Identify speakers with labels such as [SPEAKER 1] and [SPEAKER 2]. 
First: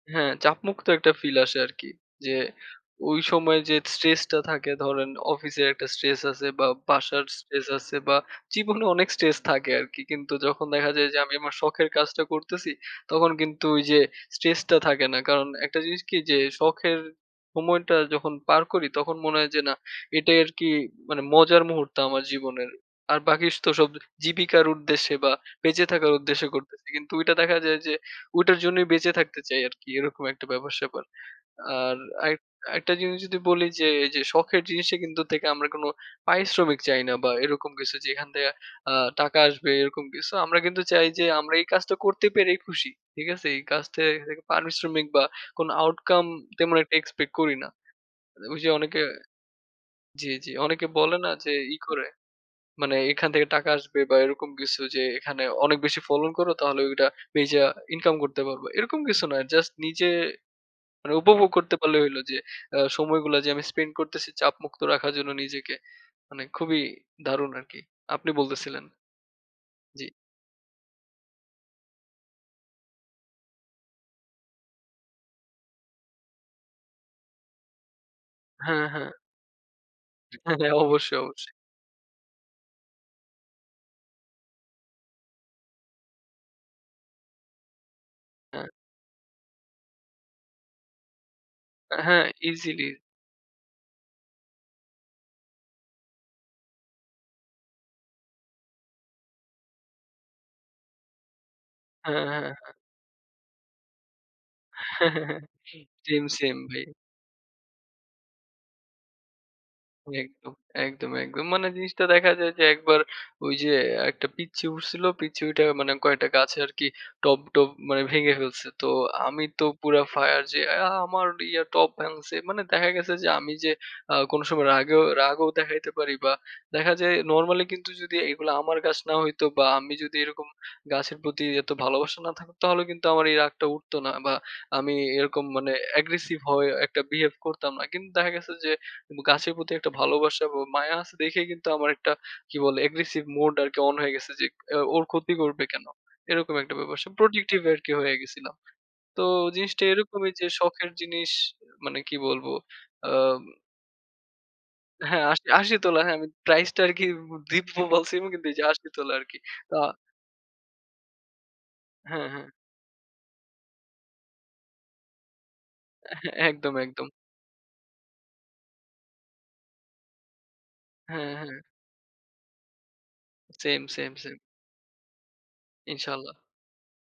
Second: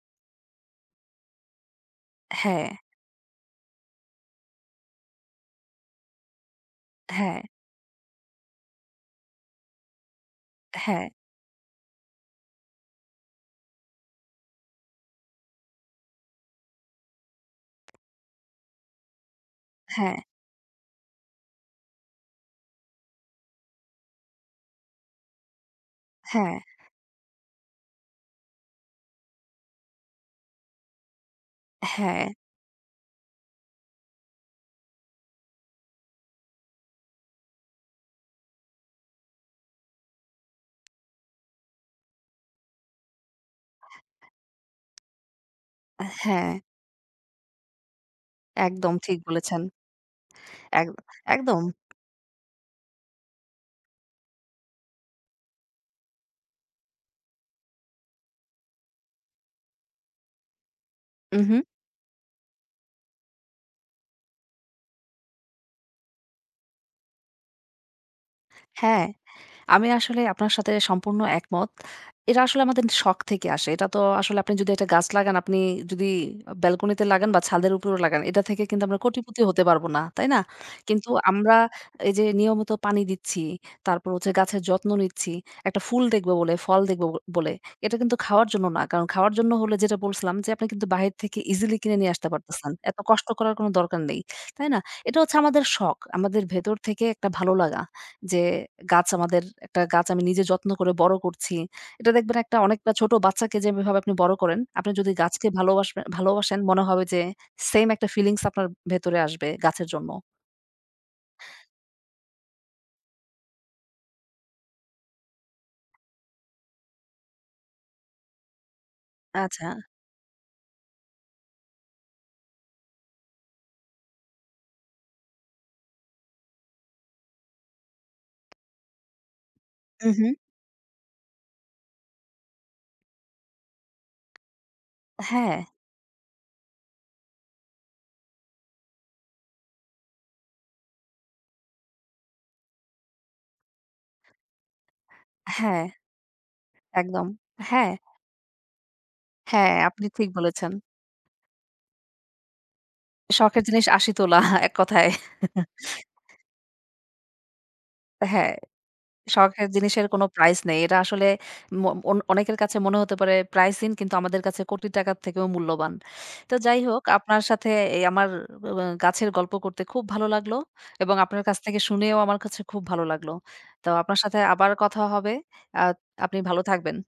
[SPEAKER 1] হ্যাঁ, চাপমুক্ত একটা ফিল আসে আরকি। যে
[SPEAKER 2] হ্যাঁ।
[SPEAKER 1] ঐ সময় যে স্ট্রেস টা থাকে ধরেন অফিসের একটা স্ট্রেস আছে বা বাসার
[SPEAKER 2] হ্যাঁ।
[SPEAKER 1] স্ট্রেস আছে বা জীবনে অনেক স্ট্রেস থাকে আরকি। কিন্তু যখন দেখা যায়
[SPEAKER 2] হ্যাঁ।
[SPEAKER 1] যে আমি আমার শখের কাজটা করতেছি, তখন কিন্তু ওই যে স্ট্রেস টা থাকে না। কারণ ১ টা জিনিস কি, যে শখের সময়টা যখন পার করি তখন মনে হয় যে না,
[SPEAKER 2] হ্যাঁ।
[SPEAKER 1] এটাই আরকি মানে মজার মুহূর্ত আমার জীবনের। আর বাকি তো সব জীবিকার উদ্দেশ্যে বা বেঁচে থাকার উদ্দেশ্যে
[SPEAKER 2] হ্যাঁ।
[SPEAKER 1] করতেছি। কিন্তু ঐটা দেখা যায় যে ঐটার জন্যই বেঁচে থাকতে চাই আরকি এরকম একটা ব্যাপার স্যাপার। আর
[SPEAKER 2] হ্যাঁ।
[SPEAKER 1] আরেক আরেকটা জিনিস যদি বলি যে এইযে শখের জিনিসটা কিন্তু থেকে আমরা কোনো পারিশ্রমিক চাই না বা এরকম কিছু যেখান থেকে আ টাকা আসবে এরকম কিছু। আমরা কিন্তু চাই যে আমরা এই কাজটা করতে পেরেই খুশি। ঠিক আছে? এই কাজ থেকে পারিশ্রমিক বা কোন
[SPEAKER 2] আ
[SPEAKER 1] outcome
[SPEAKER 2] হ্যাঁ।
[SPEAKER 1] তেমন একটা এক্সপেক্ট করি না। ঐ যে
[SPEAKER 2] একদম
[SPEAKER 1] অনেকে
[SPEAKER 2] ঠিক বলেছেন।
[SPEAKER 1] জ্বি, জ্বি। অনেকে
[SPEAKER 2] একদ
[SPEAKER 1] বলে না যে
[SPEAKER 2] একদম।
[SPEAKER 1] ই করে মানে এখান থেকে টাকা আসবে বা এরকম কিছু যে, "এখানে অনেক বেশি ফলন করো তাহলে ঐডা বেইচা ইনকাম করতে পারবা।" এরকম কিছু না, জাস্ট নিজে মানে উপভোগ
[SPEAKER 2] উহু।
[SPEAKER 1] করতে পারলেই হইলো যে অ সময়গুলা যে আমি স্পেন্ড করতেছি চাপমুক্ত রাখার জন্য নিজেকে, মানে খুবই দারুণ আরকি। আপনি বলতেছিলেন।
[SPEAKER 2] হ্যাঁ, আমি
[SPEAKER 1] জ্বী।
[SPEAKER 2] আসলে আপনার সাথে সম্পূর্ণ একমত। এটা আসলে আমাদের শখ থেকে আসে। এটা তো আসলে আপনি যদি ১ টা গাছ লাগান আপনি যদি অ ব্যালকনি তে লাগান বা ছাদের উপরেও লাগান এটা থেকে কিন্তু
[SPEAKER 1] হ্যাঁ,
[SPEAKER 2] আমরা
[SPEAKER 1] হ্যাঁ।
[SPEAKER 2] কোটিপতি হতে পারব না। তাই না?
[SPEAKER 1] হ্যাঁ, হ্যাঁ
[SPEAKER 2] কিন্তু
[SPEAKER 1] অবশ্যই, অবশ্যই।
[SPEAKER 2] আমরা এই যে নিয়মিত পানি দিচ্ছি, তারপর হচ্ছে গাছের যত্ন নিচ্ছি। ১ টা ফুল দেখব বলে, ফল দেখব, ব বলে। এটা কিন্তু খাওয়ার জন্য
[SPEAKER 1] অ্যা
[SPEAKER 2] না। কারণ খাওয়ার জন্য হলে যেটা বলছিলাম যে, আপনি কিন্তু বাহির থেকে ইজিলি কিনে
[SPEAKER 1] অ্যা
[SPEAKER 2] নিয়ে
[SPEAKER 1] হ্যাঁ,
[SPEAKER 2] আসতে পারতেছেন।
[SPEAKER 1] ইজিলি।
[SPEAKER 2] এত কষ্ট করার কোন দরকার নেই। তাই না? এটা হচ্ছে আমাদের শখ। আমাদের ভেতর থেকে একটা ভালো লাগা। যে গাছ আমাদের একটা গাছ আমি নিজে যত্ন করে বড় করছি। এটা
[SPEAKER 1] হ্যাঁ,
[SPEAKER 2] দেখবেন
[SPEAKER 1] হ্যাঁ,
[SPEAKER 2] একটা
[SPEAKER 1] হ্যাঁ।
[SPEAKER 2] অনেকটা ছোট বাচ্চাকে যেভাবে আপনি বড় করেন, আপনি যদি গাছকে ভালবাসবে
[SPEAKER 1] সেম, সেম
[SPEAKER 2] ভালোবাসেন মনে
[SPEAKER 1] ভাই।
[SPEAKER 2] হবে যে সেম ১ টা ফিলিংস আপনার ভেতরে আসবে গাছের জন্য।
[SPEAKER 1] একদম, একদম, একদম মানে জিনিসটা দেখা যায় যে ১ বার ঐযে একটা পিচ্চি উঠছিল পিচ্চি উইঠা মানে কয়টা গাছে আরকি টব, টব মানে ভেঙে ফেলছে। তো আমি তো
[SPEAKER 2] আচ্ছা।
[SPEAKER 1] পুরা ফায়ার যে "অ্যা আমার ইয়া টব ভাঙছে।" মানে দেখা গেছে যে আমি যে আ কোন সময় রাগেও রাগও দেখাইতে পারি বা দেখা যায় নরমালি কিন্তু যদি এগুলা আমার গাছ না হইতো বা আমি যদি
[SPEAKER 2] উহু।
[SPEAKER 1] এরকম গাছের প্রতি এত ভালোবাসা না থাকত তাহলে কিন্তু আমার এই রাগটা উঠত না। বা আমি এরকম
[SPEAKER 2] হ্যাঁ।
[SPEAKER 1] মানে Aggressive হয়ে একটা বিহেভ করতাম না। কিন্তু দেখা গেছে যে, উব গাছের প্রতি ১ টা ভালোবাসা এবং মায়া আছে দেইখাই কিন্তু আমার ১ টা কি বলে Aggressive mode আরকি অন হয়ে গেছে যে ইক "ওর ক্ষতি করবে
[SPEAKER 2] হ্যাঁ,
[SPEAKER 1] কেন?" এরকম একটা ব্যাপার-স্যাপার
[SPEAKER 2] একদম
[SPEAKER 1] Protective আরকি
[SPEAKER 2] হ্যাঁ।
[SPEAKER 1] হয়ে গেছিলাম। তো
[SPEAKER 2] হ্যাঁ,
[SPEAKER 1] জিনিসটা
[SPEAKER 2] আপনি ঠিক
[SPEAKER 1] এরকমই যে
[SPEAKER 2] বলেছেন।
[SPEAKER 1] শখের জিনিস মানে কি বলবো আম
[SPEAKER 2] শখের জিনিস আশি তোলা এককথায়।
[SPEAKER 1] হ্যাঁ আশ আশি তোলা। হ্যাঁ, আমি প্রাইস টা আরকি ব দিব্য বলছিমু কিন্তু
[SPEAKER 2] হ্যাঁ,
[SPEAKER 1] এইযে আশি তোলা আরকি।
[SPEAKER 2] শখের
[SPEAKER 1] তা
[SPEAKER 2] জিনিসের কোন প্রাইস নেই। এটা আসলে ম অন
[SPEAKER 1] হ্যাঁ, হ্যাঁ।
[SPEAKER 2] অনেকের কাছে মনে হতে পারে প্রাইসিং কিন্তু আমাদের কাছে কোটি টাকার থেকেও মূল্যবান।
[SPEAKER 1] এহ
[SPEAKER 2] তো
[SPEAKER 1] একদম,
[SPEAKER 2] যাই হোক
[SPEAKER 1] একদম।
[SPEAKER 2] আপনার সাথে এই আমার অ অ গাছের গল্প করতে খুব ভালো লাগলো। এবং
[SPEAKER 1] হ্যাঁ,
[SPEAKER 2] আপনার
[SPEAKER 1] হ্যাঁ।
[SPEAKER 2] কাছ থেকে শুনেও আমার কাছে খুব ভালো লাগলো।
[SPEAKER 1] সেম,
[SPEAKER 2] তো
[SPEAKER 1] সেম,
[SPEAKER 2] আপনার
[SPEAKER 1] সেম।
[SPEAKER 2] সাথে আবার কথা হবে। আ
[SPEAKER 1] ইনশাআল্লাহ।
[SPEAKER 2] আপনি ভালো থাকবেন।